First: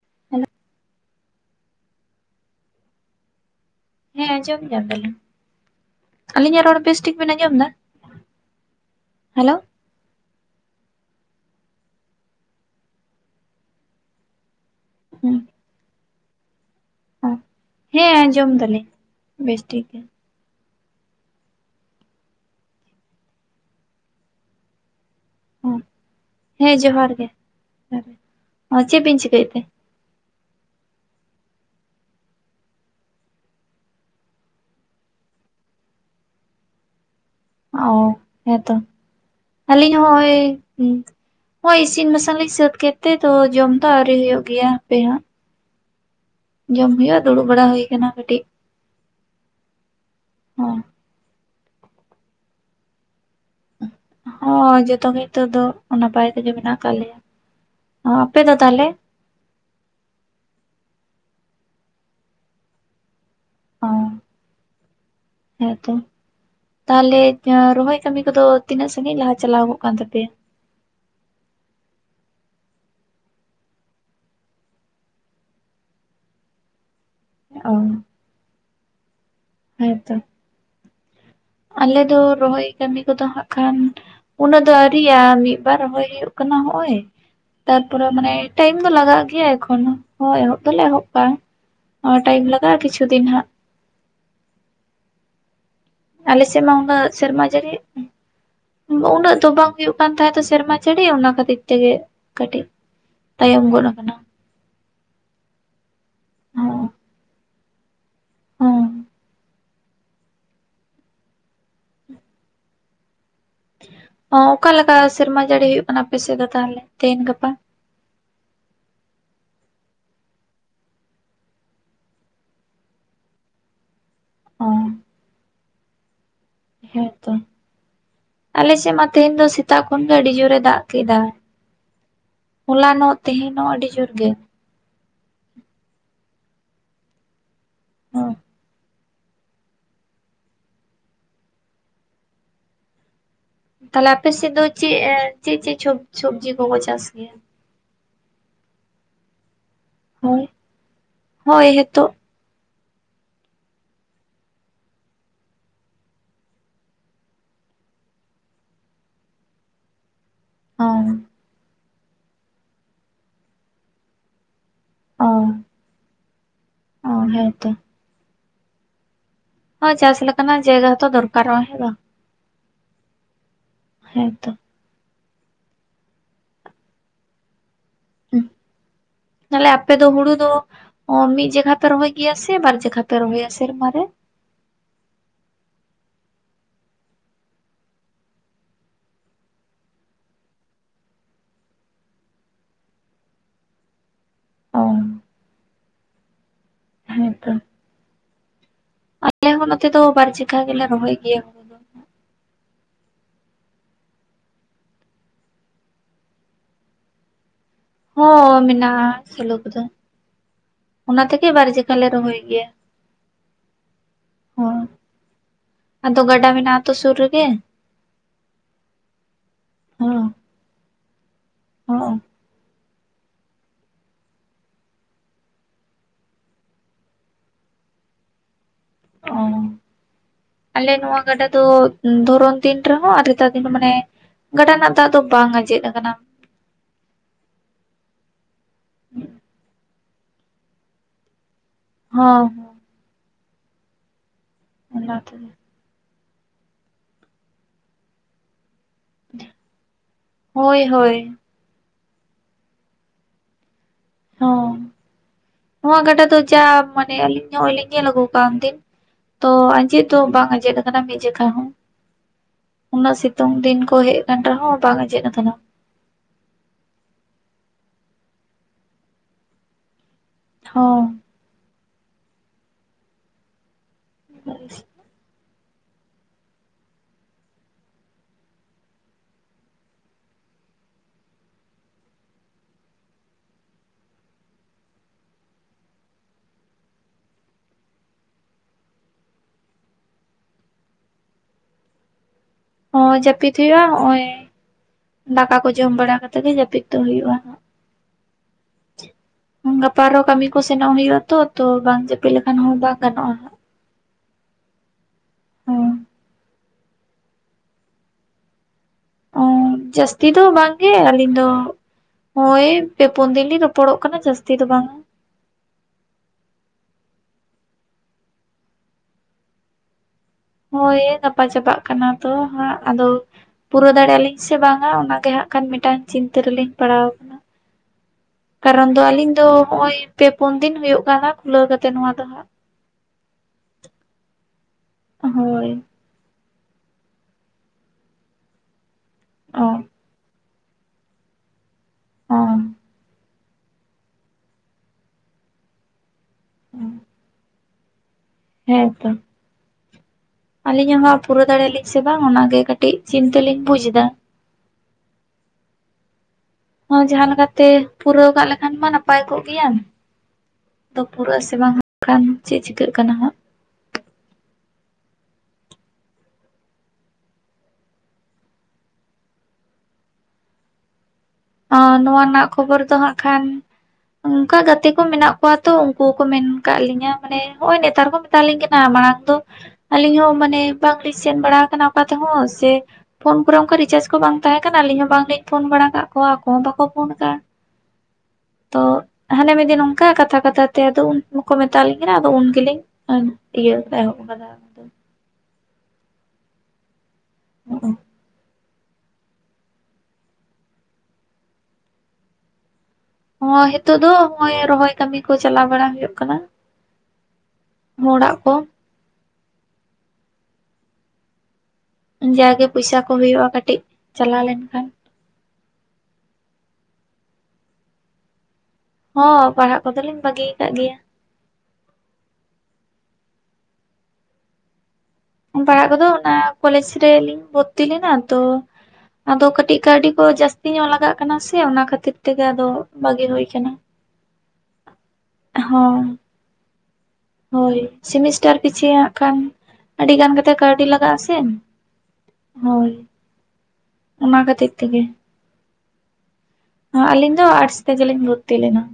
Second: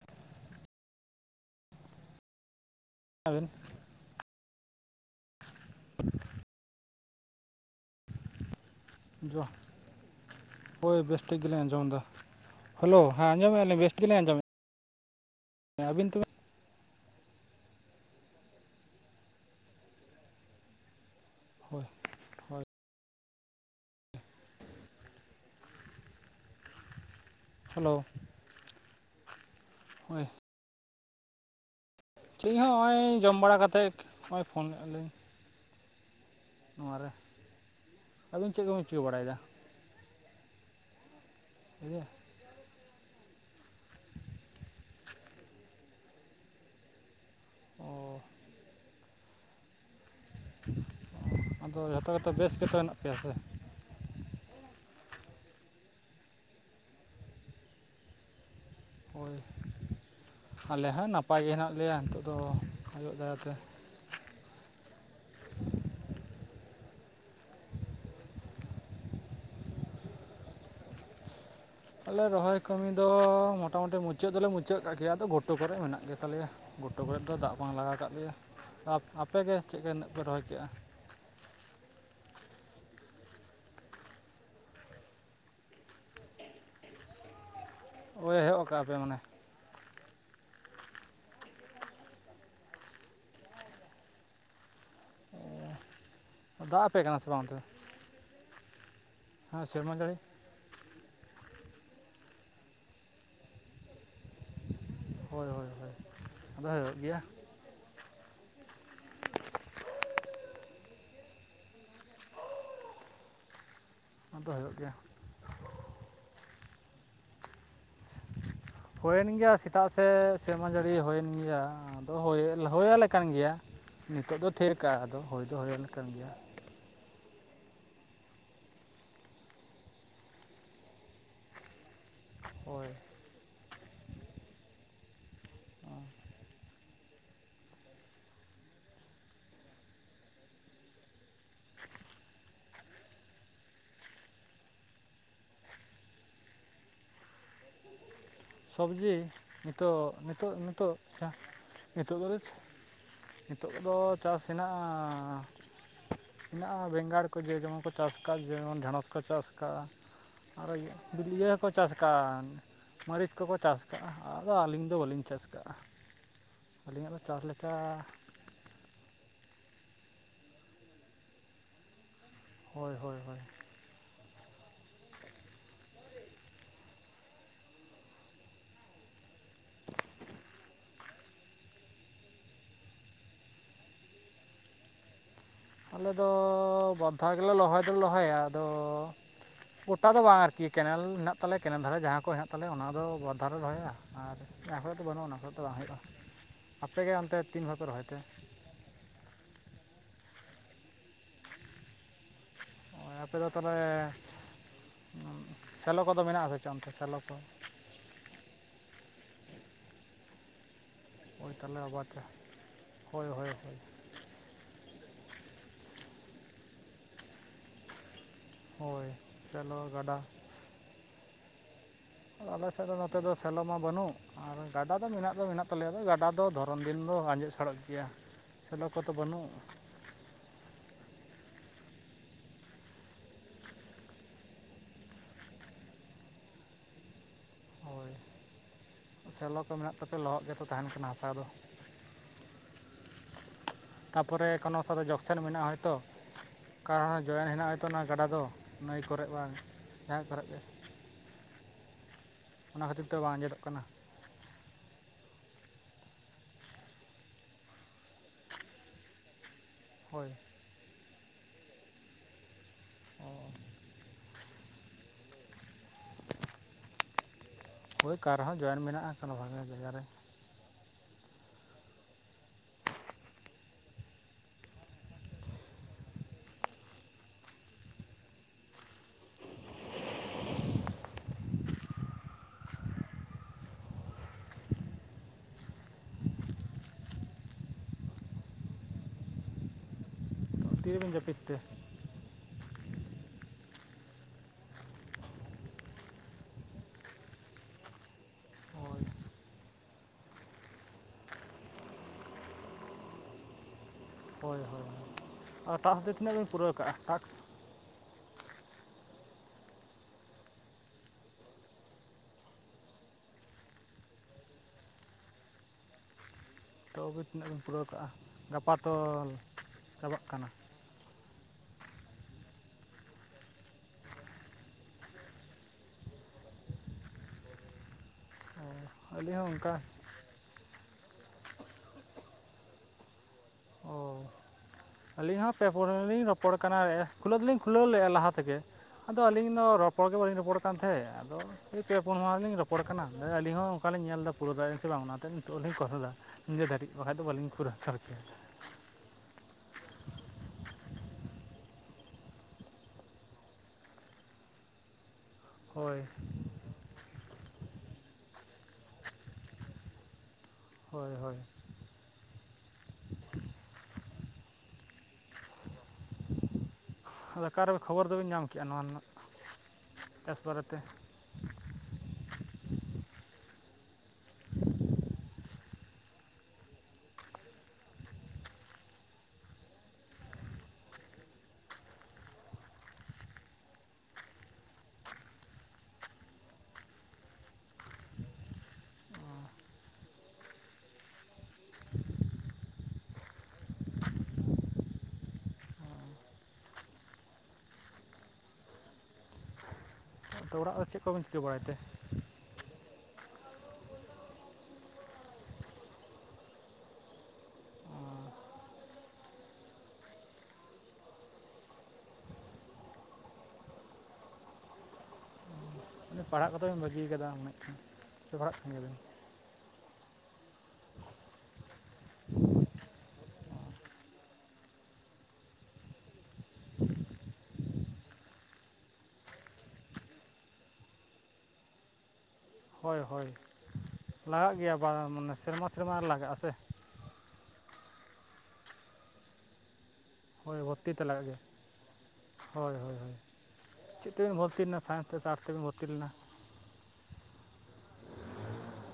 [unintelligible] [unintelligible] ᱦᱮᱸ ᱟᱸᱡᱚᱢ ᱧᱟᱢ ᱫᱟᱞᱤᱧ, ᱟᱹᱞᱤᱧᱟᱜ ᱨᱚᱲ ᱵᱮᱥ ᱴᱷᱤᱠ ᱵᱤᱱ ᱟᱸᱡᱚᱢ ᱫᱟ? [unintelligible] ᱦᱳᱭ ᱵᱮᱥ ᱴᱷᱤᱠ ᱜᱤᱞᱤᱧ ᱟᱸᱡᱚᱢ ᱫᱟ ᱦᱮᱞᱳ ᱦᱮᱸ ᱟᱸᱡᱚᱢᱮᱟᱞᱤᱧ ᱵᱮᱥ ᱛᱮᱜᱮᱞᱤᱧ ᱟᱸᱡᱚᱢᱮᱟ ᱾ [unintelligible] ᱦᱮᱸ ᱟᱹᱵᱤᱱ ᱛᱩᱵᱤᱱ [unintelligible] ᱦᱮᱸ ᱟᱸᱡᱚᱢ ᱫᱟᱞᱤᱧ ᱵᱮᱥ ᱴᱷᱤᱠ ᱜᱮ᱾ ᱦᱳᱭ᱾ ᱦᱳᱭ ᱦᱩᱸ ᱦᱮᱸ ᱡᱚᱦᱟᱨ ᱜᱮ ᱦᱮᱞᱳ ᱚᱠᱟᱨᱮ [unintelligible] ᱪᱮᱫ ᱵᱤᱱ ᱪᱤᱠᱟᱹᱭᱮᱫ ᱛᱮ? [unintelligible] ᱪᱮᱸ ᱦᱚᱸ ᱱᱚᱜᱼᱚᱭ ᱡᱚᱢ ᱵᱟᱲᱟ ᱠᱟᱛᱮ ᱱᱚᱜᱼᱚᱭ ᱯᱷᱳᱱ ᱞᱮᱟᱞᱤᱧ ᱾ ᱱᱚᱣᱟ ᱨᱮ ᱚ ᱦᱮᱸ ᱛᱚ ᱟᱹᱞᱤᱧ ᱦᱚᱸᱜᱼᱚᱭ ᱦᱩᱸ ᱦᱳᱭ ᱤᱭᱟᱹ ᱤᱥᱤᱱ ᱵᱟᱥᱟᱝ ᱞᱤᱧ ᱥᱟᱹᱛ ᱠᱮᱫ ᱛᱮ ᱛᱚ ᱡᱚᱢ ᱫᱚ ᱟᱹᱣᱨᱤ ᱦᱩᱭᱩᱜ ᱜᱮᱭᱟ ᱦᱟᱯᱮ ᱦᱟᱸᱜ ᱾ ᱡᱚᱢ ᱦᱳᱭᱳᱼᱟ ᱫᱩᱲᱩᱵ ᱵᱟᱲᱟ ᱦᱳᱭ ᱚ ᱠᱟᱱᱟ ᱠᱟᱹᱴᱤᱡ ᱾ ᱦᱚᱸ ᱟᱫᱚ ᱡᱷᱚᱛᱚ ᱜᱮᱛᱚ ᱵᱮᱥ ᱜᱮᱛᱚ ᱢᱮᱱᱟᱜ ᱯᱮᱭᱟ ᱥᱮ? ᱦᱚᱸ ᱡᱚᱛᱚ ᱜᱮ ᱱᱤᱛᱚᱜ ᱫᱚ ᱱᱟᱯᱟᱭ ᱛᱮᱜᱮ ᱢᱮᱱᱟᱜ ᱠᱟᱜ ᱞᱮᱭᱟ, ᱟᱯᱮ ᱫᱚ ᱛᱟᱦᱚᱞᱮ? ᱦᱳᱭ ᱟᱞᱮ ᱦᱚᱸ ᱱᱟᱯᱟᱭ ᱜᱮ ᱦᱮᱱᱟᱜ ᱞᱮᱭᱟ ᱱᱤᱛᱚᱜ ᱫᱚ ᱟᱹᱭᱩᱵ [inaudible] ᱚᱸ, ᱦᱮᱸ ᱛᱚ ᱾ ᱛᱟᱦᱚᱞᱮ ᱨᱚᱦᱚᱭ ᱠᱟᱹᱢᱤ ᱠᱚᱫᱚ ᱛᱤᱱᱟᱹᱜ ᱥᱟᱹᱜᱤᱧ ᱞᱟᱦᱟ ᱪᱟᱞᱟᱣᱚᱜ ᱠᱟᱱ ᱛᱟᱯᱮᱭᱟ? ᱟᱞᱮ ᱨᱚᱦᱚᱭ ᱠᱟᱹᱢᱤ ᱫᱚ ᱢᱚᱴᱟᱢᱩᱴᱤ ᱢᱩᱪᱟᱹᱫ ᱫᱚᱞᱮ ᱢᱩᱪᱟᱹᱫ ᱠᱟᱜ ᱜᱮᱭᱟ ᱟᱫᱚ ᱜᱷᱩᱴᱩ ᱠᱚᱨᱮ ᱢᱮᱱᱟᱜ ᱜᱮ ᱛᱟᱞᱮᱭᱟ᱾ ᱜᱩᱴᱩ ᱠᱚᱨᱮᱫ ᱫᱚ ᱫᱟᱜ ᱚ ᱵᱟᱝ ᱞᱟᱜᱟᱣ ᱠᱟᱜ ᱞᱮᱭᱟ ᱟᱯᱮᱜᱮ ᱪᱮᱫ ᱠᱚᱨᱮᱱᱟᱜ ᱦᱮᱸᱛᱚ ᱯᱮ ᱨᱚᱦᱚᱭ ᱠᱮᱜᱼᱟ? ᱟᱞᱮ ᱫᱚ ᱨᱚᱦᱚᱭ ᱠᱟᱹᱢᱤ ᱠᱚᱫᱚ ᱦᱟᱸᱜ ᱠᱷᱟᱱ ᱩᱱᱟᱹᱜ ᱫᱚ ᱟ. ᱣᱨᱤᱭᱟᱜᱼᱟ ᱢᱤᱫ ᱵᱟᱨ ᱨᱚᱦᱚᱭ ᱦᱩᱭᱩᱜ ᱠᱟᱱᱟ ᱦᱚᱸᱚᱭ ᱾ ᱛᱟᱨᱯᱚᱨᱮ ᱢᱟᱱᱮ ᱳᱭ ᱮᱦᱚᱵ ᱴᱟᱭᱤᱢ ᱠᱟᱜᱼᱟ ᱫᱚ ᱯᱮ ᱢᱟᱱᱮ ᱞᱟᱜᱟᱜ ᱜᱮᱭᱟ ᱮᱠᱷᱚᱱ ᱦᱚᱸ ᱾ ᱦᱳᱭ ᱮᱦᱚᱵ ᱫᱚᱞᱮ ᱮᱦᱚᱵ ᱠᱟᱜᱼᱟ ᱴᱟᱭᱤᱢ ᱞᱟᱜᱟᱜᱼᱟ ᱠᱤᱪᱷᱩ ᱫᱤᱱ ᱦᱟᱸᱜ᱾ ᱟᱞᱮ ᱥᱮᱫ ᱫᱟᱜ ᱢᱟ ᱟᱯᱮ ᱩᱱᱟᱹᱜ ᱠᱟᱱᱟ ᱥᱮ ᱵᱟᱝ ᱥᱮᱨᱢᱟ ᱚᱱᱛᱮ ᱫᱚ ᱡᱟᱹᱲᱤ ᱩᱱᱟᱹᱜ ᱫᱚ ᱦᱮᱸ ᱵᱟᱝ ᱦᱩᱭᱩᱜ ᱥᱮᱨᱢᱟ ᱠᱟᱱ ᱡᱟᱹᱲᱤ ᱛᱟᱦᱮᱸ ᱫᱚ- ᱥᱮᱨᱢᱟ ᱡᱟᱹᱲᱤ ᱚᱱᱟ ᱠᱷᱟᱹᱛᱤᱨ ᱛᱮᱜᱮ ᱠᱟᱹᱴᱤᱡ ᱛᱟᱭᱚᱢ ᱜᱚᱫ ᱟᱠᱟᱱᱟ ᱾ ᱦᱳᱭ ᱦᱳᱭ ᱦᱳᱭ ᱟᱫᱚ ᱦᱚᱸ ᱦᱩᱭᱩᱜ ᱜᱮᱭᱟ ᱾ ᱦᱚᱸ ᱚᱸ ᱟᱫᱚ ᱚᱠᱟ ᱦᱩᱭᱩᱜ ᱜᱮᱭᱟ ᱞᱮᱠᱟ ᱥᱮᱨᱢᱟ ᱡᱟᱹᱲᱤ ᱦᱩᱭᱩᱜ ᱠᱟᱱᱟ ᱟᱯᱮ ᱥᱮᱫ ᱫᱚ ᱛᱟᱦᱞᱮ ᱛᱮᱦᱮᱧ ᱜᱟᱯᱟ? ᱦᱩᱭᱮᱱ ᱜᱮᱭᱟ ᱥᱮᱛᱟᱜ ᱥᱮᱻ ᱥᱮᱨᱢᱟ ᱡᱟᱹᱲᱤ ᱦᱩᱭᱮᱱ ᱜᱮᱭᱟ ᱟᱫᱚ ᱦᱚᱭᱮᱼᱦᱳᱭ ᱟᱮᱞ ᱠᱟᱱ ᱜᱮᱭᱟ᱾ ᱱᱤᱛᱚᱜ ᱫᱚ ᱛᱷᱤᱨ ᱠᱟᱜᱼᱟ ᱟᱫᱚ ᱦᱳᱭ ᱫᱚ ᱦᱳᱭ ᱟᱞᱮ ᱠᱟᱱ ᱜᱮᱭᱟ᱾ ᱦᱮᱸ ᱛᱚ ᱾ ᱟᱞᱮ ᱥᱮᱫ ᱢᱟ ᱛᱮᱦᱮᱧ ᱫᱚ ᱥᱮᱛᱟᱜ ᱠᱷᱚᱱ ᱜᱮ ᱟᱹᱰᱤ ᱡᱳᱨᱮ ᱫᱟᱜ ᱠᱮᱫᱟ ᱾ ᱦᱳᱭ ᱦᱚᱞᱟ ᱱᱚᱜ ᱛᱮᱦᱮᱧ ᱱᱚᱜ ᱟᱹᱰᱤ ᱡᱳᱨ ᱜᱮ ᱾ [unintelligible] [unintelligible] [unintelligible] ᱛᱟᱦᱚᱞᱮ ᱟᱯᱮ ᱥᱮᱫ ᱫᱚ ᱪᱮᱫ ᱪᱮᱫ ᱪᱮᱫ ᱥᱚᱵᱽᱡᱤ ᱠᱚᱠᱚ ᱪᱟᱥ ᱜᱮᱭᱟ? ᱥᱚᱵᱽᱡᱤ ᱱᱤᱛᱚᱜ ᱦᱳᱭ ᱱᱤᱛᱚᱜ ᱱᱤᱛᱚᱜ ᱦᱳᱭ ᱦᱮᱛᱚᱜ ᱱᱤᱛᱚᱜ ᱫᱚ ᱱᱤᱛᱚᱜ ᱫᱚ ᱪᱟᱥ ᱦᱮᱱᱟᱜ-ᱟ ᱾ ᱦᱮᱱᱟᱜ-ᱟ ᱵᱮᱸᱜᱟᱲ ᱠᱚ ᱡᱮ ᱡᱮᱢᱚᱱ ᱠᱚ ᱪᱟᱥ ᱠᱟᱫ-ᱟ ᱡᱮᱢᱚᱱ ᱰᱷᱮᱸᱬᱚᱥ ᱠᱚ ᱪᱟᱥ ᱠᱟᱜ-ᱟ ᱾ ᱟᱨᱚ ᱚ ᱤᱭᱟᱹ ᱦᱚᱸᱠᱚ ᱪᱟᱥ ᱠᱟᱜ-ᱟ ᱢᱟᱹᱨᱤᱪ ᱠᱚᱠᱚ ᱪᱟᱥ ᱠᱟᱜ-ᱟ ᱾ ᱟᱹᱞᱤᱧ ᱫᱚ ᱵᱟᱹᱞᱤᱧ ᱚ ᱪᱟᱥ ᱠᱟᱜ-ᱟ ᱾ ᱚ ᱟᱹᱞᱤᱧᱟᱜ ᱫᱚ ᱪᱟᱥ ᱦᱮᱸᱛᱚ ᱞᱮᱠᱟ ᱪᱟᱥ ᱞᱮᱠᱟᱱᱟᱜ ᱡᱟᱭᱜᱟ ᱦᱚᱸᱛᱚ ᱫᱚᱨᱠᱟᱨᱚᱜ-ᱟ ᱦᱮᱸ ᱵᱟᱝ ᱾ ᱦᱳᱭ ᱦᱳᱭ ᱦᱳᱭ ᱾ ᱦᱮᱸ ᱛᱚ ᱾ [inaudible] [inaudible] ᱛᱟᱦᱞᱮ ᱟᱯᱮ ᱫᱚ ᱦᱩᱲᱩ ᱫᱚ ᱚ ᱢᱤᱫ ᱡᱚᱠᱷᱟ ᱯᱮ ᱨᱚᱦᱚᱭ ᱜᱮᱭᱟ ᱥᱮ ᱵᱟᱨ ᱡᱚᱠᱷᱟ ᱯᱮ ᱨᱚᱦᱚᱭᱟ ᱥᱮᱨᱢᱟ ᱨᱮ? ᱟᱞᱮ ᱫᱚ ᱵᱟᱨᱫᱷᱟᱣ ᱜᱮᱞᱮ ᱞᱚᱦᱚᱭ ᱫᱚᱞᱮ ᱞᱚᱦᱚᱭᱟ ᱟᱫᱚ ᱜᱚᱴᱟ ᱫᱚ ᱵᱟᱝ ᱟᱨᱠᱤ ᱠᱮᱱᱮᱞ ᱢᱮᱱᱟᱜ ᱛᱟᱞᱮ ᱠᱮᱱᱮᱞ ᱫᱷᱟᱨᱮ ᱡᱟᱦᱟᱸ ᱠᱚ ᱦᱮᱱᱟᱜ ᱛᱟᱞᱮ ᱚᱱᱟ ᱫᱚ ᱵᱟᱨ ᱫᱷᱟᱣ ᱞᱮ ᱨᱚᱦᱚᱭᱟ ᱟᱨ ᱚ ᱡᱟᱸᱦᱟ ᱠᱚᱨᱮ ᱫᱚ ᱵᱟᱹᱱᱩᱜ-ᱟ ᱚᱱᱟ ᱠᱚᱨᱮ ᱫᱚ ᱵᱟᱝ ᱦᱩᱭᱩᱜ-ᱟ ᱾ ᱟᱯᱮ ᱜᱮ ᱚᱱᱛᱮ ᱦᱮᱸᱛᱚ ᱛᱤᱱ ᱫᱷᱟᱣ ᱯᱮ ᱨᱚᱦᱚᱭ ᱛᱮ? ᱟᱞᱮ ᱦᱚᱸ ᱱᱚᱛᱮ ᱫᱚ ᱵᱟᱨ ᱡᱮᱠᱷᱟ ᱜᱮᱞᱮ ᱨᱚᱦᱚᱭ ᱜᱮᱭᱟ ᱾ ᱦᱳᱭ ᱟᱯᱮ ᱫᱚ ᱛᱚᱵᱮ [inaudible] ᱥᱮᱞᱚ ᱠᱚᱫᱚ ᱢᱮᱱᱟᱜ-ᱟ ᱥᱮ ᱪᱮᱫ ᱚᱱᱛᱮ ᱥᱮᱞᱚ ᱠᱚ? ᱦᱚᱸ ᱢᱮᱱᱟᱜ-ᱟ ᱥᱮᱞᱳ ᱠᱚᱫᱚ ᱾ ᱚᱱᱟ ᱛᱮᱜᱮ ᱳᱭ ᱵᱟᱨ ᱛᱟᱦᱚᱞᱮ ᱡᱮᱠᱷᱟ ᱟᱵᱟᱨ ᱞᱮ ᱨᱚᱦᱚᱭ ᱜᱮᱭᱟ ᱾ [inaudible] ᱦᱳᱭ ᱦᱳᱭ ᱦᱳᱭ ᱦᱳᱭ ᱾ [inaudible] ᱟᱫᱚ ᱜᱟᱰᱟ ᱢᱮᱱᱟᱜ-ᱟ ᱛᱚ ᱥᱩᱨ ᱨᱮᱜᱮ ᱾ ᱦᱳᱭ ᱥᱮᱞᱳ ᱜᱟᱰᱟ ᱦᱚᱸᱜ-ᱚ ᱾ ᱟᱞᱮᱥᱮᱫ ᱫᱚ ᱱᱚᱛᱮ ᱫᱚ ᱥᱮᱞᱚ ᱢᱟ ᱵᱟᱱᱩᱜ ᱾ ᱟᱨ ᱜᱟᱰᱟ ᱫᱚ ᱢᱮᱱᱟᱜ ᱫᱚ ᱢᱮᱱᱟᱜ ᱛᱟᱞᱮᱭᱟ ᱫᱚ ᱜᱟᱰᱟ ᱫᱚ ᱫᱷᱚᱨᱚᱱ ᱫᱤᱱ ᱫᱚ ᱟᱸᱡᱮᱫ ᱥᱟᱲᱚᱜ ᱜᱮᱭᱟ ᱾ ᱛᱚᱞᱟ ᱠᱚᱛᱚ ᱚ ᱵᱟᱹᱱᱩᱜ ᱟᱞᱮ ᱱᱚᱣᱟ ᱜᱟᱰᱟ ᱫᱚ ᱫᱷᱚᱨᱚᱱ ᱫᱤᱱ ᱨᱮᱦᱚᱸ ᱟᱨ ᱱᱮᱛᱟᱨ ᱫᱤᱱ ᱦᱚᱸ ᱢᱟᱱᱮ ᱜᱟᱰᱟ ᱨᱮᱱᱟᱜ ᱫᱟᱜ ᱫᱚ ᱵᱟᱝ ᱟᱡᱮᱫ ᱟᱠᱟᱱᱟ ᱾ ᱦᱳᱭ [inaudible] ᱥᱮᱞᱚ ᱠᱚ ᱢᱮᱱᱟᱜ ᱛᱟᱯᱮ ᱞᱚᱦᱚᱫ ᱜᱮᱛᱚ ᱛᱟᱦᱮᱱ ᱠᱟᱱᱟ ᱦᱟᱥᱟ ᱫᱚ ᱾ ᱦᱚᱸ ᱾ ᱛᱟᱯᱚᱨᱮ ᱠᱳᱱᱳ ᱥᱟᱫᱟ ᱚᱱᱟ ᱡᱚᱠᱥᱮᱱ ᱛᱮᱜᱮ ᱢᱮᱱᱟᱜ-ᱟ ᱦᱚᱭᱛᱚ ᱚᱱᱠᱟ ᱦᱚᱸ ᱡᱚᱭᱮᱱ ᱦᱮᱱᱟᱜ-ᱟ ᱦᱚᱭᱛᱚ ᱚᱱᱟ ᱜᱟᱰᱟ ᱫᱚ ᱾ ᱱᱟᱹᱭ ᱠᱚᱨᱮ ᱵᱟᱝ ᱡᱟᱦᱟᱸ ᱠᱚᱨᱮᱜ ᱜᱮ ᱾ ᱦᱮ ᱦᱳᱭ ᱾ ᱚᱱᱟ ᱠᱷᱟᱹᱛᱤᱨ ᱛᱮ ᱵᱟᱝ ᱟᱸᱡᱮᱫᱚᱜ ᱠᱟᱱᱟ ᱾ ᱦᱚᱸ ᱾ ᱱᱚᱣᱟ ᱜᱟᱰᱟ ᱫᱚ ᱡᱟ ᱢᱟᱱᱮ ᱟᱹᱞᱤᱧ ᱦᱚᱜᱚᱭ ᱞᱤᱧ ᱧᱮᱞ ᱟᱹᱜᱩ ᱠᱟᱜ-ᱟ ᱩᱱᱫᱤᱱ ᱛᱚ ᱟᱸᱡᱮᱫ ᱫᱚ ᱦᱳᱭ ᱵᱟᱝ ᱟᱸᱡᱮᱫ ᱠᱟᱱᱟ ᱢᱤᱫ ᱡᱮᱠᱷᱟ ᱦᱚᱸ ᱾ [inaudible] ᱩᱱᱟᱹᱜ ᱥᱤᱛᱩᱝ ᱫᱤᱱ ᱠᱚ ᱦᱮᱡ ᱟᱠᱟᱱ ᱨᱮᱦᱚᱸ ᱵᱟᱝ ᱟᱸᱡᱮᱫ ᱟᱠᱟᱱᱟ ᱾ ᱦᱳᱭ ᱚᱠᱟ ᱨᱮᱦᱚᱸ ᱡᱚᱭᱮᱱ ᱢᱮᱱᱟᱜ-ᱟ ᱠᱚᱱᱳ ᱵᱷᱟᱜᱮᱧᱚᱜ ᱡᱟᱭᱜᱟ ᱨᱮ ᱾ ᱦᱚᱸ ᱾ [inaudible] ᱛᱤ ᱨᱮᱵᱤᱱ ᱡᱟᱹᱯᱤᱫ ᱛᱮ? ᱦᱚᱸ ᱡᱟᱹᱯᱤᱫ ᱦᱩᱭᱩᱜ-ᱟ ᱦᱚᱸᱜ-ᱚᱭ ᱫᱟᱠᱟ ᱠᱚ ᱡᱚᱢ ᱵᱟᱲᱟ ᱠᱟᱛᱮᱜ ᱜᱮ ᱡᱟᱹᱯᱤᱫ ᱫᱚ ᱦᱩᱭᱩᱜ-ᱟ ᱾ ᱦᱳᱭ ᱜᱟᱯᱟ ᱟᱨᱦᱚᱸ ᱠᱟᱹᱢᱤ ᱠᱚ ᱥᱮᱱᱚᱜ ᱦᱩᱭᱩᱜ-ᱟ ᱛᱚ, ᱛᱚ ᱵᱟᱝ ᱡᱟᱹᱯᱤᱫ ᱞᱮᱠᱷᱟᱱ ᱦᱚᱸ ᱵᱟᱝ ᱜᱟᱱᱚᱜ-ᱟ ᱾ ᱦᱳᱭ ᱦᱳᱭ ᱟᱨ ᱦᱩᱸ ᱴᱟᱥᱠ ᱫᱚ ᱛᱤᱱᱟᱹᱜ ᱵᱮᱱ ᱯᱩᱨᱟᱹᱣ ᱠᱟᱜ-ᱟ ᱴᱟᱥᱠ? ᱚ ᱡᱟᱹᱥᱛᱤ ᱫᱚ ᱵᱟᱝᱜᱮ ᱟᱹᱞᱤᱧ ᱫᱚ ᱦᱳᱭ ᱯᱮ ᱯᱩᱱ ᱫᱤᱱ ᱞᱤᱧ ᱨᱚᱯᱚᱲᱚᱜ ᱠᱟᱱᱟ ᱡᱟᱹᱥᱛᱤ ᱫᱚ ᱵᱟᱝ ᱾ ᱛᱚ ᱟᱹᱰᱤ ᱛᱤᱱᱟᱹᱜ ᱵᱤᱱ ᱯᱩᱨᱟᱹᱣ ᱠᱟᱜᱼᱟ ᱜᱟᱯᱟ ᱛᱚ ᱪᱟᱵᱟᱜ ᱠᱟᱱᱟ᱾ ᱦᱳᱭ ᱜᱟᱯᱟ ᱪᱟᱵᱟᱜ ᱠᱟᱱᱟ ᱛᱚ ᱦᱟᱸᱜ ᱟᱫᱚ ᱯᱩᱨᱟᱹᱣ ᱫᱟᱲᱮᱭᱟᱜ ᱟᱞᱤᱧ ᱥᱮ ᱵᱟᱝᱟ ᱚᱱᱟᱜ ᱜᱮ ᱦᱟᱸᱜ᱾ ᱠᱷᱟᱱ ᱢᱤᱫᱴᱟᱝ ᱪᱤᱱᱛᱟᱹ ᱨᱮᱞᱤᱧ ᱯᱟᱲᱟᱣ ᱟᱠᱟᱱᱟ ᱚ ᱠᱟᱨᱚᱱ ᱫᱚ ᱟᱹᱞᱤᱧ ᱫᱚ ᱦᱚᱸ ᱚᱱᱠᱟ ᱦᱚᱜᱼᱚᱭ ᱯᱮ ᱯᱳᱱ ᱫᱤᱱ ᱦᱳᱭᱳᱜ ᱠᱟᱱᱟ ᱠᱷᱩᱞᱟᱹᱣ ᱠᱟᱛᱮᱜ ᱱᱚᱣᱟ ᱫᱚ ᱦᱟᱸᱜ ᱾ ᱚᱻ ᱟᱹᱞᱤᱧ ᱦᱚᱸ ᱯᱮ ᱦᱳᱭ ᱯᱩᱨᱟᱹ [unintelligible] ᱞᱤᱧ ᱨᱚᱯ ᱨᱚᱯᱚᱲ ᱠᱟᱱᱟ ᱠᱷᱩᱞᱟᱹᱣ ᱫᱚᱞᱤᱧ ᱠᱷᱩᱞᱟᱹᱣ ᱞᱮᱜᱼᱟ ᱞᱟᱦᱟ ᱛᱮᱜᱮ ᱟᱫᱚ ᱟᱹᱞᱤᱧ ᱫᱚ ᱚ ᱨᱚᱯᱚᱲ ᱜᱮ ᱵᱟᱹᱞᱤᱧ ᱨᱚᱯᱚᱲ ᱠᱟᱱᱟ᱾ ᱠᱟᱱ ᱛᱟᱦᱮᱸᱫ ᱟᱫᱚ ᱯᱮ ᱯᱩᱱ ᱚ ᱢᱟᱦᱟᱸ ᱞᱤᱧ ᱨᱚᱯᱚᱲ ᱠᱟᱱᱟ᱾ ᱟᱹᱞᱤᱧ ᱦᱚᱸ ᱚᱱᱠᱟᱞᱤᱧ ᱧᱮᱞ ᱮᱫᱟ ᱯᱩᱨᱟᱹᱣ ᱫᱟᱲᱮ ᱟᱞᱤᱧ ᱥᱮ ᱵᱟᱝ ᱚᱱᱟᱛᱮ ᱱᱤᱛᱚᱜ ᱞᱤᱧ ᱠᱚᱞ ᱫᱟ ᱱᱡᱮ ᱫᱷᱟᱹᱨᱤᱡ ᱵᱟᱠᱷᱟᱡ ᱫᱚ ᱵᱟᱹᱞᱤᱧ ᱯᱩᱨᱟᱹᱫᱟ᱾ [unintelligible] ᱦᱮᱸ ᱛᱚ᱾ ᱟᱹᱞᱤᱧ ᱦᱚᱸ ᱦᱟᱸ ᱯᱩᱨᱟᱹᱣ ᱫᱟᱲᱮᱭᱟᱞᱤᱧ ᱥᱮ ᱵᱟᱝ ᱚᱱᱟ ᱜᱮ ᱠᱟᱹᱴᱤᱡ ᱪᱤᱱᱛᱟᱹ ᱞᱤᱧ ᱵᱩᱡ ᱫᱟ᱾ ᱦᱳᱭ᱾ ᱦᱚᱸ ᱡᱟᱦᱟᱸ ᱞᱮᱠᱟᱛᱮ ᱯᱩᱨᱟᱹᱣ ᱠᱟᱜ ᱞᱮᱠᱷᱟᱱ ᱢᱟ ᱱᱟᱯᱟᱭ ᱠᱚᱜ ᱜᱮᱭᱟ᱾ ᱫᱚ ᱦᱳᱭ ᱯᱩᱨᱟᱹᱜ ᱦᱳᱭ ᱟᱥᱮ ᱵᱟᱝ ᱪᱮᱫ ᱪᱤᱠᱟᱹᱜ ᱠᱟᱱᱟ ᱱᱟᱜ᱾ ᱟᱫᱚ ᱚᱠᱟᱨᱮ ᱠᱷᱚᱵᱚᱨ ᱫᱚᱵᱮᱱ ᱧᱟᱢ ᱠᱮᱜᱼᱟ ᱱᱚᱣᱟ ᱨᱮ ᱱᱟᱜ, ᱴᱟᱥ ᱵᱟᱨᱮᱛᱮ? ᱱᱚᱣᱟ ᱨᱮᱱᱟᱜ ᱠᱷᱚᱵᱚᱨ ᱫᱚ ᱦᱟᱜ ᱠᱷᱟᱱ ᱚᱱᱠᱟ ᱜᱟᱛᱮ ᱠᱚ ᱢᱮᱱᱟᱜ ᱠᱚᱣᱟ ᱛᱚ ᱩᱱᱠᱩ ᱠᱚ ᱢᱮᱱ ᱠᱟᱜ ᱞᱤᱧᱟᱹ ᱢᱟᱱᱮ ᱦᱚᱜᱼᱚᱭ ᱱᱮᱛᱟᱨ ᱠᱚ ᱢᱮᱛᱟᱞᱤᱧ ᱠᱟᱱᱟ ᱢᱟᱲᱟᱝ ᱫᱚ ᱟᱹᱞᱤᱧ ᱦᱚᱸ ᱢᱟᱱᱮ ᱵᱟᱝᱞᱤᱧ ᱥᱮᱱ ᱵᱟᱲᱟ ᱟᱠᱟᱱᱟ ᱚᱠᱟ ᱛᱮᱦᱚᱸ ᱥᱮ ᱯᱷᱳᱱ ᱠᱚᱨᱮ ᱚᱱᱠᱟ ᱨᱤᱪᱨᱡᱽ ᱠᱚ ᱵᱟᱝ ᱛᱟᱦᱮᱸ ᱠᱟᱱᱟ ᱵᱟᱝᱞᱤᱧ ᱯᱷᱳᱱ ᱵᱟᱲᱟ ᱠᱟᱜᱼᱟ ᱠᱚᱣᱟ ᱠᱚ ᱵᱟᱠᱚ ᱯᱷᱳᱱ ᱠᱟ ᱛᱚ᱾ ᱦᱟᱱᱮ ᱢᱤᱫ ᱫᱤᱱ ᱱᱚᱝᱠᱟ ᱠᱟᱛᱷᱟ ᱠᱟᱛᱷᱟ ᱛᱮ ᱟᱫᱚ ᱩᱱᱠᱩ ᱠᱚ ᱢᱮᱛᱟ ᱞᱤᱧ ᱠᱟᱱᱟ ᱟᱫᱚ ᱩᱱ ᱜᱮᱞᱤᱧ ᱟᱨ ᱫᱤᱭᱮ ᱮᱦᱚᱵ ᱠᱟᱫᱟ᱾ [unintelligible] ᱟᱫᱚ ᱚᱲᱟᱜ ᱫᱚ ᱪᱮᱫ ᱠᱚᱵᱮᱱ ᱪᱤᱠᱟᱹ ᱵᱟᱲᱟᱭ ᱛᱮ? ᱦᱚᱸ ᱱᱤᱛᱚᱜ ᱫᱚ ᱱᱚᱜᱚᱭ ᱨᱚᱦᱚᱭ ᱠᱟᱹᱢᱤ ᱠᱚ ᱪᱟᱞᱟᱣ ᱵᱟᱲᱟ ᱦᱳᱭᱳᱜ ᱠᱟᱱᱟ ᱾ ᱦᱚᱲᱟᱜ ᱠᱚ᱾ ᱡᱟᱜᱮ ᱯᱚᱭᱥᱟ ᱠᱚ ᱦᱳᱭᱳᱜᱼᱟ ᱠᱟᱹᱴᱤᱡ ᱪᱟᱞᱟᱣ ᱞᱮᱱᱠᱷᱟᱱ᱾ ᱯᱟᱲᱦᱟᱜ ᱠᱚᱫᱚ ᱵᱤᱱ ᱵᱟᱹᱜᱤᱭᱟ ᱠᱟᱫᱟ ᱢᱮᱱ ᱦᱳᱭᱳᱜ ᱠᱟᱱᱟ, ᱥᱮ ᱯᱟᱲᱦᱟᱜ ᱠᱟᱱ ᱜᱮᱭᱟᱵᱤᱱ? ᱦᱚᱸ ᱯᱟᱲᱦᱟᱜ ᱠᱚᱫᱚᱞᱤᱧ ᱵᱟᱹᱜᱤ ᱠᱟᱜ ᱜᱮᱭᱟ᱾ [unintelligible] ᱯᱟᱲᱦᱟᱜ ᱠᱚᱫᱚ ᱚᱱᱟ ᱠᱚᱞᱮᱡᱽ ᱨᱮᱞᱤᱧ ᱵᱷᱚᱨᱛᱤ ᱞᱮᱱᱟ ᱛᱚ ᱟᱫᱚ ᱠᱟᱹᱴᱤᱡ ᱠᱟᱹᱣᱰᱤ ᱠᱚ ᱡᱟᱹᱥᱛᱤ ᱧᱚᱜ ᱞᱟᱜᱟᱜ ᱠᱟᱱᱟ ᱥᱮ ᱚᱱᱟ ᱠᱷᱟᱹᱛᱤᱨ᱾ ᱛᱮᱜᱮ ᱟᱫᱚ ᱦᱳᱭ ᱵᱟᱜᱤ ᱦᱳᱭ ᱦᱩᱭ ᱠᱟᱱᱟ ᱦᱚᱸ᱾ ᱱᱟᱥᱮ ᱦᱳᱭ, ᱥᱮᱢᱤᱥᱴᱟᱨ ᱯᱤᱪᱷᱟᱹ ᱦᱟᱜ ᱠᱷᱟᱱ, ᱟᱹᱰᱤ ᱜᱟᱱ ᱠᱟᱛᱮᱜ ᱦᱳᱭ ᱠᱟᱹᱣᱰᱤ ᱵᱷᱚᱨᱛᱤ ᱛᱮ ᱞᱟᱜᱟᱜ ᱟᱥᱮ᱾ ᱜᱮᱭᱟ ᱦᱳᱭ ᱦᱳᱭ ᱦᱳᱭ, ᱪᱮᱫ ᱚᱱᱟ ᱛᱮᱵᱤᱱ ᱵᱷᱚᱨᱛᱤ ᱠᱷᱟᱹᱛᱤᱨ ᱞᱮᱱᱟ ᱥᱟᱭᱤᱱᱥ ᱛᱮ ᱥᱮ ᱟᱨᱴᱥ ᱛᱮᱵᱮᱱ ᱵᱷᱚᱨᱛᱤ ᱞᱮᱱᱟ? ᱟᱞᱤ ᱫᱚ ᱟᱴᱥ ᱜᱮᱞᱤᱧ ᱵᱷᱚᱨᱛᱤ ᱞᱮᱱᱟ᱾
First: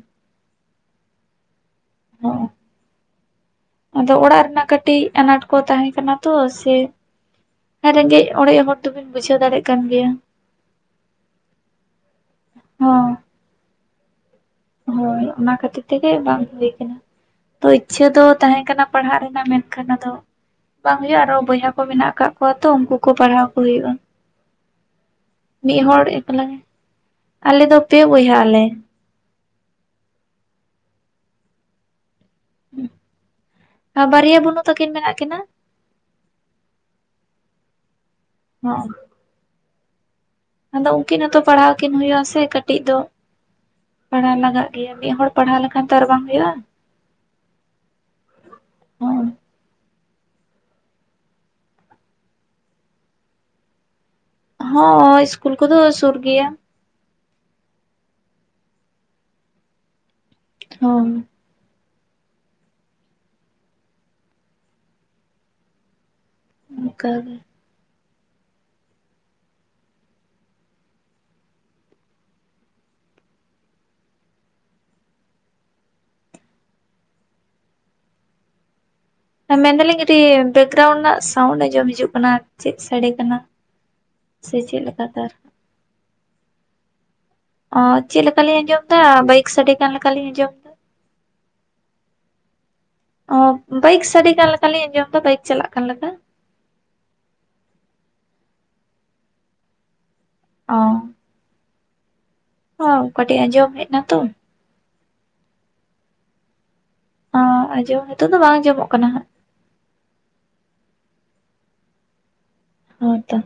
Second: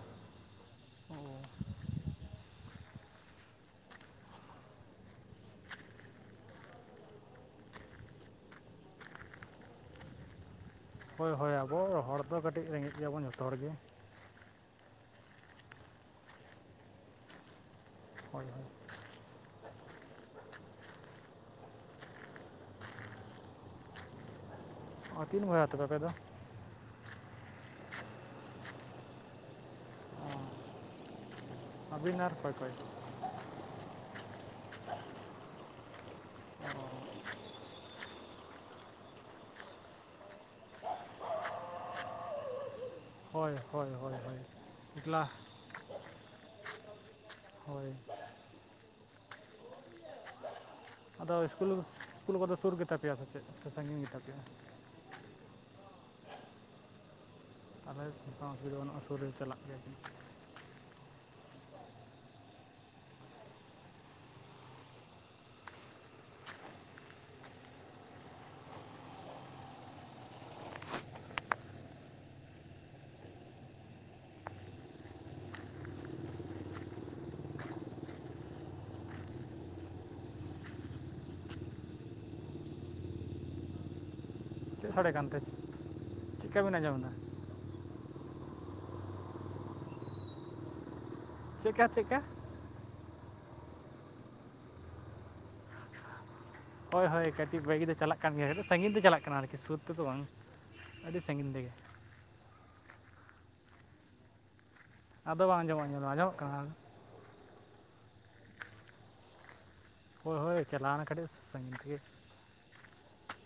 ᱦᱚᱜᱼᱚ᱾ ᱟᱫᱚ ᱚᱲᱟᱜ ᱨᱮᱱᱟᱜ ᱠᱟᱹᱴᱤᱡ ᱟᱱᱟᱴ ᱠᱚ ᱛᱟᱦᱮᱸ ᱠᱟᱱᱟ ᱛᱚ ᱥᱮ ᱨᱮᱸᱜᱮᱡ ᱚᱲᱮᱡ ᱦᱚᱲ ᱛᱚᱵᱤᱱ ᱵᱩᱡᱷᱟᱹᱣ ᱫᱟᱲᱮᱭᱟᱜ ᱠᱟᱱ ᱜᱮᱭᱟ᱾ ᱦᱳᱭ ᱦᱳᱭ ᱟᱵᱚ ᱦᱚᱲ ᱫᱚ ᱠᱟᱹᱴᱤᱡ ᱨᱮᱸᱜᱮᱡ ᱦᱚᱸ ᱜᱮᱭᱟᱵᱚᱱ ᱡᱷᱚᱛᱚ ᱦᱚᱲ ᱜᱮ᱾ ᱦᱳᱭ ᱚᱱᱟ ᱠᱷᱟᱹᱛᱤᱨ ᱛᱮᱜᱮ ᱵᱟᱝ ᱦᱩᱭ ᱠᱟᱱᱟ ᱛᱚ ᱤᱪᱷᱟᱹ ᱫᱚ ᱦᱳᱭ ᱛᱟᱦᱮᱸ ᱦᱳᱭ ᱠᱟᱱᱟ᱾ ᱯᱟᱲᱦᱟᱜ ᱨᱮᱱᱟᱜ ᱢᱮᱱᱠᱷᱟᱱ ᱟᱫᱚ ᱵᱟᱝ ᱦᱳᱭᱳᱜᱼᱟ ᱟᱨᱦᱚᱸ ᱵᱚᱭᱦᱟ ᱠᱚ ᱢᱮᱱᱟᱜ ᱟᱠᱟᱜ ᱠᱚᱣᱟ ᱛᱚ ᱩᱱᱠᱩ ᱠᱚ ᱯᱟᱲᱦᱟᱣ ᱠᱚ ᱦᱳᱭᱳᱜᱼᱟ ᱾ ᱚ ᱛᱤᱱ ᱵᱚᱭᱦᱟ ᱢᱤᱫ ᱛᱚᱵᱮ ᱟᱯᱮ ᱦᱚᱲ ᱫᱚ ᱮᱠᱟᱞᱟ ᱜᱮ, ᱟᱞᱮ ᱫᱚ ᱯᱮ ᱵᱚᱭᱦᱟᱜ ᱟᱞᱮ᱾ ᱟᱵᱤᱱ ᱟᱨ ᱚᱠᱚᱭ ᱵᱟᱨᱭᱟ ᱵᱩᱱᱩ ᱛᱟᱹᱠᱤᱱ ᱢᱮᱱᱟᱜ ᱠᱤᱱᱟ᱾ ᱦᱮᱸ᱾ ᱟᱫᱚ ᱩᱱᱠᱤᱱ ᱦᱚᱸᱛᱚ ᱯᱟᱲᱦᱟᱣ ᱠᱤᱱ ᱦᱩᱭᱩᱜ ᱟ ᱥᱮ ᱠᱟᱹᱴᱤᱡ ᱫᱚ᱾ ᱦᱳᱭ ᱦᱳᱭ ᱦᱳᱭ ᱯᱟᱲᱦᱟᱣ ᱦᱳᱭ ᱞᱟᱜᱟᱜ ᱜᱮᱭᱟ ᱢᱤᱫ ᱮᱠᱞᱟ ᱦᱚᱲ ᱯᱟᱲᱦᱟᱣ ᱞᱮᱠᱷᱟᱱ ᱛᱚ ᱟᱨ ᱵᱟᱝ ᱦᱩᱭᱩᱜᱼᱟ᱾ ᱦᱳᱭ᱾ ᱦᱮ ᱟᱫᱚ ᱤᱥᱠᱩᱞ ᱤᱥᱠᱩᱞ ᱠᱚᱫᱚ ᱥᱩᱨ ᱜᱮᱛᱟ ᱯᱮᱭᱟ ᱥᱮᱪᱮᱫ ᱥᱮ ᱥᱟᱺᱜᱤᱧ ᱜᱮᱛᱟ ᱯᱮᱭᱟ? ᱦᱚᱸ ᱤᱥᱠᱩᱞ ᱠᱚ ᱫᱚ ᱥᱩᱨ ᱜᱮᱭᱟ᱾ ᱛᱟᱦᱚᱞᱮ ᱚᱥᱤᱵᱤᱫᱷᱟ ᱫᱚ ᱵᱟᱹᱱᱩᱜᱼᱟ ᱥᱩᱨ ᱨᱮ ᱪᱟᱞᱟᱜ ᱜᱮᱭᱟ ᱠᱤᱱ᱾ ᱦᱮ᱾ ᱚᱱᱠᱟᱜᱮ᱾ ᱢᱮᱱᱫᱟᱞᱤᱧ ᱠᱟᱹᱴᱤᱡ ᱵᱮᱠᱜᱨᱟᱣᱩᱱᱰ ᱨᱮᱱᱟᱜ ᱥᱟᱣᱩᱱᱰ ᱟᱸᱡᱚᱢ ᱦᱤᱡᱩᱜ ᱠᱟᱱᱟ ᱪᱮᱫ ᱥᱟᱰᱮ ᱠᱟᱱᱟ? ᱥᱮ ᱪᱮᱫ ᱞᱮᱠᱟ ᱥᱟᱰᱮ ᱛᱟᱨ ᱠᱟᱱᱛᱮ ᱪᱮᱫᱠᱟ ᱵᱮᱱ ᱟᱸᱡᱚᱢ ᱮᱫᱟ? ᱚ ᱪᱮᱫ ᱞᱮᱠᱟᱞᱤᱧ ᱟᱸᱡᱚᱢ ᱫᱟ ᱵᱟᱭᱤᱠ ᱥᱟᱰᱮ ᱠᱟᱱ ᱞᱮᱠᱟ ᱞᱤᱧ ᱟᱸᱡᱚᱢ ᱮᱫᱟ᱾ ᱪᱮᱜᱠᱟ ᱪᱮᱜᱠᱟ? ᱚ ᱵᱟᱭᱤᱠ ᱥᱟᱰᱮ ᱠᱟᱱ ᱞᱮᱠᱟᱞᱤᱧ ᱟᱸᱡᱚᱢ ᱮᱫᱟ ᱵᱟᱭᱤᱠ ᱪᱟᱞᱟᱜ ᱠᱟᱱ ᱞᱮᱠᱟ᱾ ᱦᱳᱭ ᱦᱳᱭ ᱠᱟᱹᱴᱤᱡ ᱵᱟᱭᱤᱠ ᱫᱚ ᱪᱟᱞᱟᱜ ᱠᱟᱱ ᱜᱮᱭᱟ ᱠᱟᱹᱴᱤᱡ ᱥᱟᱺᱜᱤᱧ ᱛᱮ ᱪᱟᱞᱟᱜ ᱠᱟᱱᱟ ᱟᱨᱠᱤ ᱥᱩᱨ ᱛᱮᱫᱚ ᱵᱟᱝ᱾ ᱚ ᱟᱹᱰᱤ ᱥᱟᱺᱜᱤᱧ ᱨᱮᱜᱮ᱾ ᱳ ᱠᱟᱹᱴᱤᱡ ᱟᱸᱡᱚᱢ ᱦᱮᱡ ᱱᱟ ᱛᱚ᱾ ᱟᱫᱚ ᱵᱟᱝ ᱟᱸᱡᱚᱢᱟ, ᱟᱸᱡᱚᱢ ᱚᱜ ᱠᱟᱱᱟ? ᱚ ᱟᱸᱡᱚᱢ ᱱᱤᱛᱚᱜ ᱫᱚ ᱵᱟᱝ ᱟᱸᱡᱚᱢᱚᱜ ᱠᱟᱱᱟ ᱦᱟᱸᱜ᱾ ᱦᱳᱭ ᱦᱳᱭ ᱪᱟᱞᱟᱣᱱᱟ ᱠᱟᱹᱴᱤᱡ ᱥᱟᱺᱜᱤᱧ ᱛᱮᱜᱮ᱾ ᱦᱮᱸ ᱛᱚ᱾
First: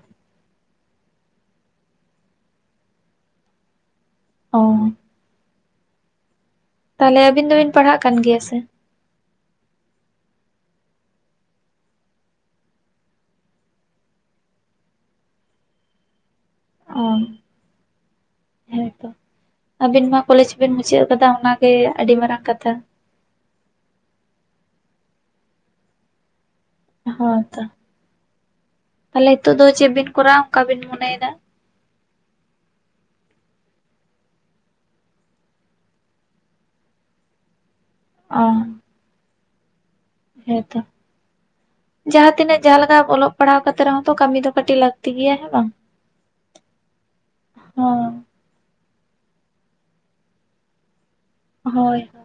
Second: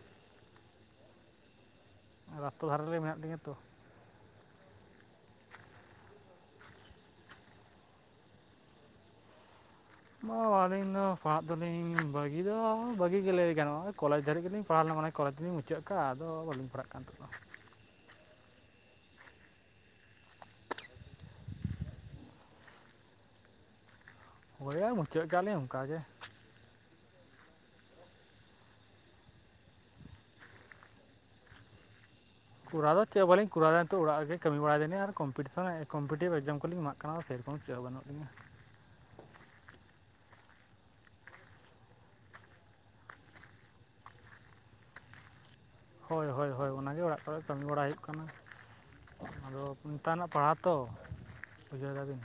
ᱨᱟᱥᱛᱟ ᱫᱷᱟᱨᱮ ᱨᱮ ᱢᱮᱱᱟᱜ ᱞᱤᱧᱟᱹ ᱛᱚ᱾ ᱚ᱾ ᱛᱟᱦᱚᱞᱮ ᱟᱵᱤᱱ ᱫᱚᱵᱤᱱ ᱯᱟᱲᱦᱟᱜ ᱠᱟᱱ ᱜᱮᱭᱟ ᱥᱮ? ᱟᱹᱞᱤᱧ ᱫᱚ ᱯᱟᱲᱦᱟᱜ ᱫᱚᱞᱤᱧ ᱵᱟᱹᱜᱤ ᱫᱚ ᱵᱟᱹᱜᱤ ᱜᱮ ᱞᱟᱹᱭ ᱜᱟᱱᱚᱜ ᱠᱚᱞᱮᱡᱽ ᱫᱷᱟᱨᱤᱡ ᱜᱮᱞᱤᱧ ᱯᱟᱲᱦᱟᱣ ᱞᱮᱱᱟ ᱢᱟᱱᱮ᱾ ᱠᱚᱞᱮᱡᱽ ᱞᱤᱧ ᱢᱩᱪᱟᱹᱫ ᱟᱠᱟ ᱟᱫᱚ ᱵᱟᱹᱞᱤᱧ ᱯᱟᱲᱦᱟᱜ ᱚ᱾ ᱠᱟᱱ ᱛᱟᱦᱮᱸᱫ ᱦᱮᱸ ᱛᱚ ᱟᱵᱤᱱ ᱢᱟ ᱠᱚᱞᱮᱡᱽ ᱵᱤᱱ ᱢᱩᱪᱟᱹᱫ ᱟᱠᱟᱫᱟ ᱚᱱᱟ ᱜᱮ ᱟᱹᱰᱤ ᱢᱟᱨᱟᱝ ᱠᱟᱛᱷᱟ᱾ ᱦᱳᱭ ᱟᱨ ᱢᱩᱪᱟᱹᱫ ᱠᱟᱜ ᱞᱤᱧ ᱚᱱᱠᱟ ᱜᱮ᱾ ᱦᱳᱭ ᱛᱚ ᱛᱟᱦᱞᱮ ᱱᱤᱛᱚᱜ ᱫᱚ ᱪᱮᱫ ᱵᱤᱱ ᱠᱚᱨᱟᱣᱟ ᱚᱱᱠᱟ ᱵᱤᱱ ᱢᱚᱱᱮᱭᱮᱫᱟ? ᱠᱚᱨᱟᱣ ᱫᱚ ᱪᱮᱫ ᱵᱟᱞᱤᱧ ᱠᱚᱨᱟᱣ ᱫᱟ ᱱᱤᱛᱚᱜ ᱚᱲᱟᱜ ᱨᱮ ᱜᱮ ᱠᱟᱹᱢᱤ ᱵᱟᱲᱟᱭ ᱮᱫᱟ ᱫᱤᱧ ᱟᱨ ᱠᱚᱢᱯᱤᱴᱤᱥᱚᱱ ᱠᱚᱯᱴᱤᱵᱷ ᱮᱠᱡᱟᱢ ᱠᱚᱞᱤᱧ ᱮᱢᱟᱜ ᱠᱟᱱᱟ ᱥᱮᱨᱚᱠᱚᱢ ᱪᱮᱫ ᱦᱚᱸ [unintelligible] ᱚ ᱦᱮᱸ ᱛᱚ᱾ ᱡᱟᱦᱟᱸ ᱛᱤᱱᱟᱹᱜ ᱡᱟᱦᱟᱸ ᱞᱮᱠᱟ ᱚᱞᱚᱜ ᱯᱟᱲᱦᱟᱣ ᱠᱟᱛᱮ ᱨᱮᱦᱚᱸ ᱠᱟᱹᱢᱤ ᱫᱚ ᱠᱟᱹᱴᱤᱡ ᱞᱟᱹᱠᱛᱤ ᱜᱮᱭᱟ ᱦᱮᱸ ᱵᱟᱝ᱾ ᱦᱳᱭ ᱦᱳᱭ ᱦᱳᱭ ᱚᱱᱟᱜᱮ ᱚᱲᱟᱜ ᱠᱚᱨᱮ ᱠᱟᱹᱢᱤ ᱵᱟᱲᱟ ᱦᱩᱭᱩᱜ ᱦᱚᱸ ᱠᱟᱱᱟ᱾ ᱟᱫᱚ ᱱᱮᱛᱟᱨᱱᱟᱜ ᱯᱟᱲᱦᱟᱣ ᱛᱚ ᱵᱩᱡᱷᱟᱹᱣ ᱦᱳᱭ ᱫᱟᱵᱤᱱ᱾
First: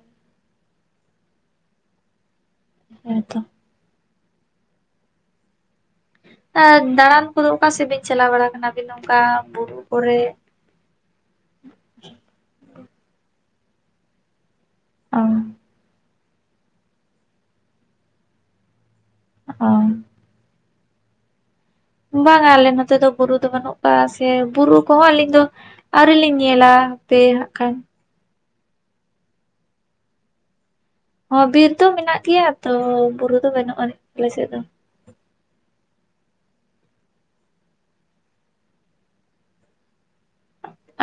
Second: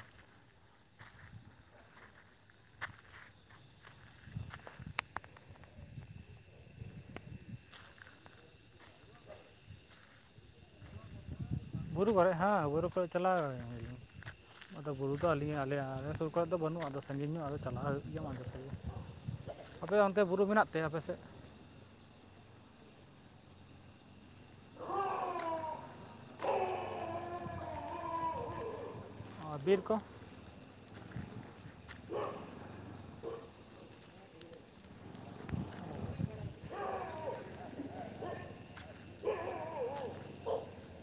ᱦᱮ ᱛᱚ᱾ ᱚᱱᱠᱟ ᱫᱟᱬᱟᱱ ᱠᱚᱫᱚ ᱚᱠᱟ ᱥᱮᱫ ᱵᱤᱱ ᱪᱟᱞᱟᱣ ᱵᱟᱲᱟ ᱟᱠᱟᱱᱟ ᱟᱹᱵᱤᱱ ᱚᱱᱠᱟ ᱵᱩᱨᱩ ᱠᱚᱨᱮ? ᱵᱩᱨᱩ ᱠᱚᱨᱮᱡ ᱦᱮᱸ ᱵᱩᱨᱩ ᱠᱚ ᱨᱮ ᱪᱟᱞᱟᱣ ᱟᱫᱚ ᱵᱩᱨᱩ ᱚ ᱫᱚ ᱟᱹᱞᱤᱧ ᱟᱞᱮ ᱟ ᱥᱩᱨ ᱠᱚ ᱨᱮ ᱫᱚ ᱵᱟᱹᱱᱩᱜᱼᱟ ᱟᱫᱚ ᱥᱟᱺᱜᱤᱧ ᱧᱚᱜ ᱟᱫᱚ ᱪᱟᱞᱟᱣ ᱦᱩᱭᱩᱜ ᱜᱮᱭᱟ ᱢᱟᱡᱷᱮᱸ ᱥᱟᱡᱷᱮ, ᱚ ᱟᱯᱮ ᱛᱮ ᱵᱩᱨᱩ ᱢᱮᱱᱟᱜ ᱛᱮ ᱟᱯᱮ ᱥᱮᱫ? ᱵᱟᱝᱟ ᱟᱞᱮ ᱱᱚᱛᱮ ᱫᱚ ᱵᱩᱨᱩ ᱫᱚ ᱵᱟᱹᱱᱩᱜ ᱠᱟᱜ-ᱟ ᱥᱮ ᱵᱩᱨᱩ ᱠᱚᱦᱚᱸ ᱟᱹᱞᱤᱧ ᱫᱚ ᱟᱹᱣᱨᱤ ᱞᱤᱧ ᱧᱮᱞᱟ ᱦᱟᱯᱮ ᱦᱟᱸᱜ ᱠᱷᱟᱱ᱾ ᱚ ᱵᱤᱨ ᱠᱚ? ᱦᱚᱸ ᱵᱤᱨ ᱫᱚ ᱢᱮᱱᱟᱜ ᱜᱮᱭᱟ ᱛᱚ ᱵᱩᱨᱩ ᱫᱚ ᱵᱟᱹᱱᱩᱜ ᱟᱹᱱᱤᱡ ᱟᱞᱮ ᱥᱮᱫ ᱫᱚ᱾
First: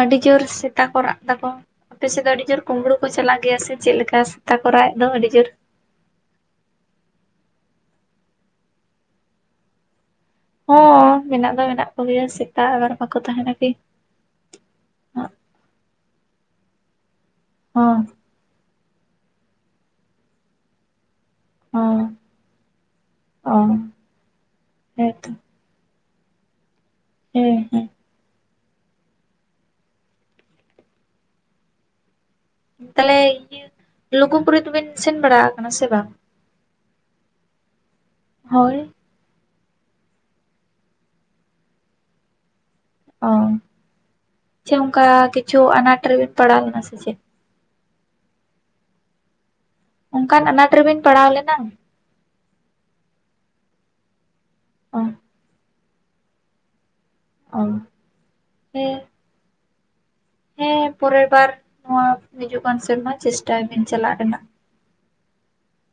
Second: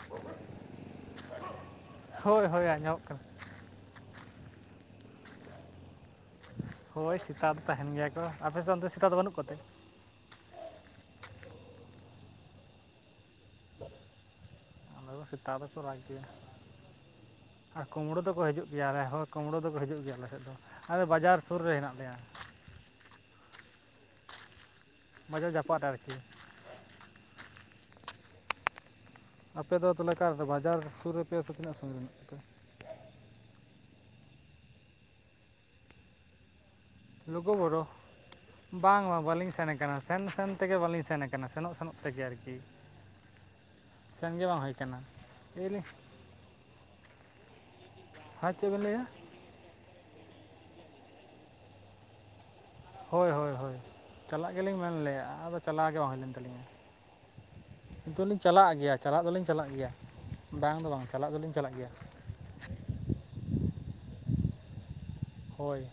ᱟᱹᱰᱤ ᱡᱳᱨ ᱥᱮᱛᱟ ᱠᱚ ᱨᱟᱜ ᱫᱟᱠᱚ, ᱟᱯᱮ ᱥᱮᱫ ᱫᱚ ᱦᱳᱭ ᱟᱹᱰᱤ ᱡᱳᱨ ᱦᱳᱭ ᱠᱳᱢᱵᱽᱲᱳ ᱟᱸᱡᱚᱢᱚᱜ ᱠᱚ ᱠᱟᱱᱟ ᱪᱟᱞᱟᱜ ᱜᱮᱭᱟ ᱥᱮ ᱪᱮᱫ ᱞᱮᱠᱟ ᱥᱮᱛᱟ ᱠᱚ ᱨᱟᱜ ᱮᱫ ᱫᱚ ᱟᱹᱰᱤ ᱡᱳᱨ? ᱦᱳᱭ ᱥᱮᱛᱟ ᱫᱚ ᱛᱟᱦᱮᱱ ᱜᱮᱭᱟ ᱠᱚ ᱟᱯᱮ ᱥᱮᱫ ᱚᱱᱛᱮ ᱥᱮᱛᱟ ᱫᱚ ᱵᱟᱹᱱᱩᱜ ᱠᱚᱛᱮ? ᱦᱚᱸ ᱢᱮᱱᱟᱜ ᱫᱚ ᱢᱮᱱᱟᱜ ᱠᱚᱜᱮᱭᱟ ᱥᱮᱛᱟ ᱟᱵᱟᱨ ᱵᱟᱠᱚ ᱛᱟᱦᱮᱱᱟ ᱠᱤ᱾ ᱱᱚᱸᱰᱮ ᱫᱚ ᱥᱮᱛᱟ ᱫᱚᱠᱚ ᱨᱟᱜ ᱜᱮᱭᱟ ᱟᱨ ᱦᱚᱸ ᱠᱩᱢᱵᱽᱲᱩ ᱫᱚᱠᱚ ᱦᱤᱡᱩᱜ ᱜᱮᱭᱟ ᱞᱮ ᱦᱚᱸ ᱠᱩᱢᱵᱲᱩ ᱫᱚᱠᱚ ᱦᱤᱡᱩᱜ ᱜᱮᱭᱟ ᱟᱞᱮ ᱥᱮᱫ ᱫᱚ᱾ ᱟᱞᱮ ᱵᱟᱡᱟᱨ ᱥᱩᱨ ᱨᱮ ᱦᱮᱱᱟᱜ ᱦᱚᱸ ᱞᱮᱭᱟ᱾ ᱚ᱾ ᱦᱮᱸᱛᱚ ᱵᱟᱡᱟᱨ ᱡᱟᱯᱟᱜ ᱨᱮ ᱟᱨᱠᱤ᱾ ᱦᱮᱸ ᱦᱮᱸ᱾ ᱟᱯᱮ ᱫᱚ ᱛᱟᱞᱦᱮ ᱚᱠᱟ ᱨᱮᱫᱚ ᱵᱟᱡᱟᱨ ᱥᱩᱨ ᱨᱮ ᱯᱮᱭᱟ ᱥᱮ ᱛᱤᱱᱟᱹᱜ ᱥᱟᱹᱜᱤᱧ ᱨᱮ ᱢᱮᱱᱟᱜ ᱯᱮᱛᱮ? ᱛᱟᱞᱦᱮ ᱤᱭᱟᱹ ᱞᱩᱜᱩ ᱵᱩᱨᱩ ᱫᱩᱵᱤᱱ ᱥᱮᱱ ᱵᱟᱲᱟ ᱟᱠᱟᱱᱟ ᱥᱮ ᱵᱟᱝ? ᱞᱩᱜᱩ ᱵᱩᱨᱩ, ᱦᱳᱭ ᱵᱟᱝ ᱵᱟᱝ ᱵᱟᱹᱞᱤᱧ ᱥᱮᱱ ᱠᱟᱱᱟ ᱥᱮᱱ ᱥᱮᱱ ᱛᱮᱜᱮ ᱵᱟᱹᱞᱤᱧ ᱥᱮᱱ ᱟᱠᱟᱱᱟ ᱥᱮᱱᱚᱜ ᱥᱮᱱᱚᱜ ᱛᱮᱜᱮ ᱟᱨᱠᱤ ᱚᱸ ᱥᱮᱱ ᱜᱮ ᱵᱟᱝ ᱦᱩᱭ ᱪᱮᱫ ᱟᱠᱟᱱᱟ ᱚᱱᱠᱟ ᱠᱤᱪᱷᱩ ᱞᱟᱹᱭ ᱫᱟᱹᱞᱤᱧ ᱟᱱᱟᱴ ᱨᱮᱵᱤᱱ ᱯᱟᱲᱟᱣ ᱞᱮᱱᱟ ᱥᱮ ᱪᱮᱫ? ᱦᱚᱭ ᱪᱮᱜ ᱵᱤᱱ ᱞᱟᱹᱭᱟ? ᱚᱝᱠᱟᱱ ᱟᱱᱟᱴ ᱨᱮᱵᱤᱱ ᱯᱟᱲᱟᱣ ᱞᱮᱱᱟ? ᱦᱳᱭ ᱦᱳᱭ ᱦᱳᱭ, ᱪᱟᱞᱟᱜ ᱜᱮᱞᱤᱧ ᱢᱮᱱ ᱚ ᱞᱮᱜ-ᱜ ᱟᱫᱚ ᱪᱟᱞᱟᱣ ᱜᱮ ᱵᱟᱝ ᱦᱩᱭ ᱞᱮᱱ ᱛᱟᱹᱞᱤᱧᱟ᱾ ᱚ᱾ ᱠᱤᱱᱛᱩ ᱞᱤᱧ ᱪᱟᱞᱟᱜ ᱜᱮᱭᱟ, ᱦᱮᱸ ᱪᱟᱞᱟᱜ ᱫᱚᱞᱤᱧ ᱪᱟᱞᱟᱜ ᱜᱮᱭᱟ, ᱵᱟᱝ ᱫᱚ ᱦᱮᱸ ᱵᱟᱝ, ᱯᱚᱨᱮᱨ ᱪᱟᱞᱟᱜ ᱵᱟᱨ ᱫᱚᱞᱤᱧ ᱪᱟᱞᱟᱜ ᱜᱮᱭᱟ ᱾ ᱱᱚᱣᱟ ᱦᱤᱡᱩᱜ ᱠᱟᱱ ᱥᱮᱨᱢᱟ ᱪᱮᱥᱴᱟᱭ ᱵᱤᱱ ᱪᱟᱞᱟᱜ ᱨᱮᱱᱟᱜ᱾ ᱦᱳᱭ᱾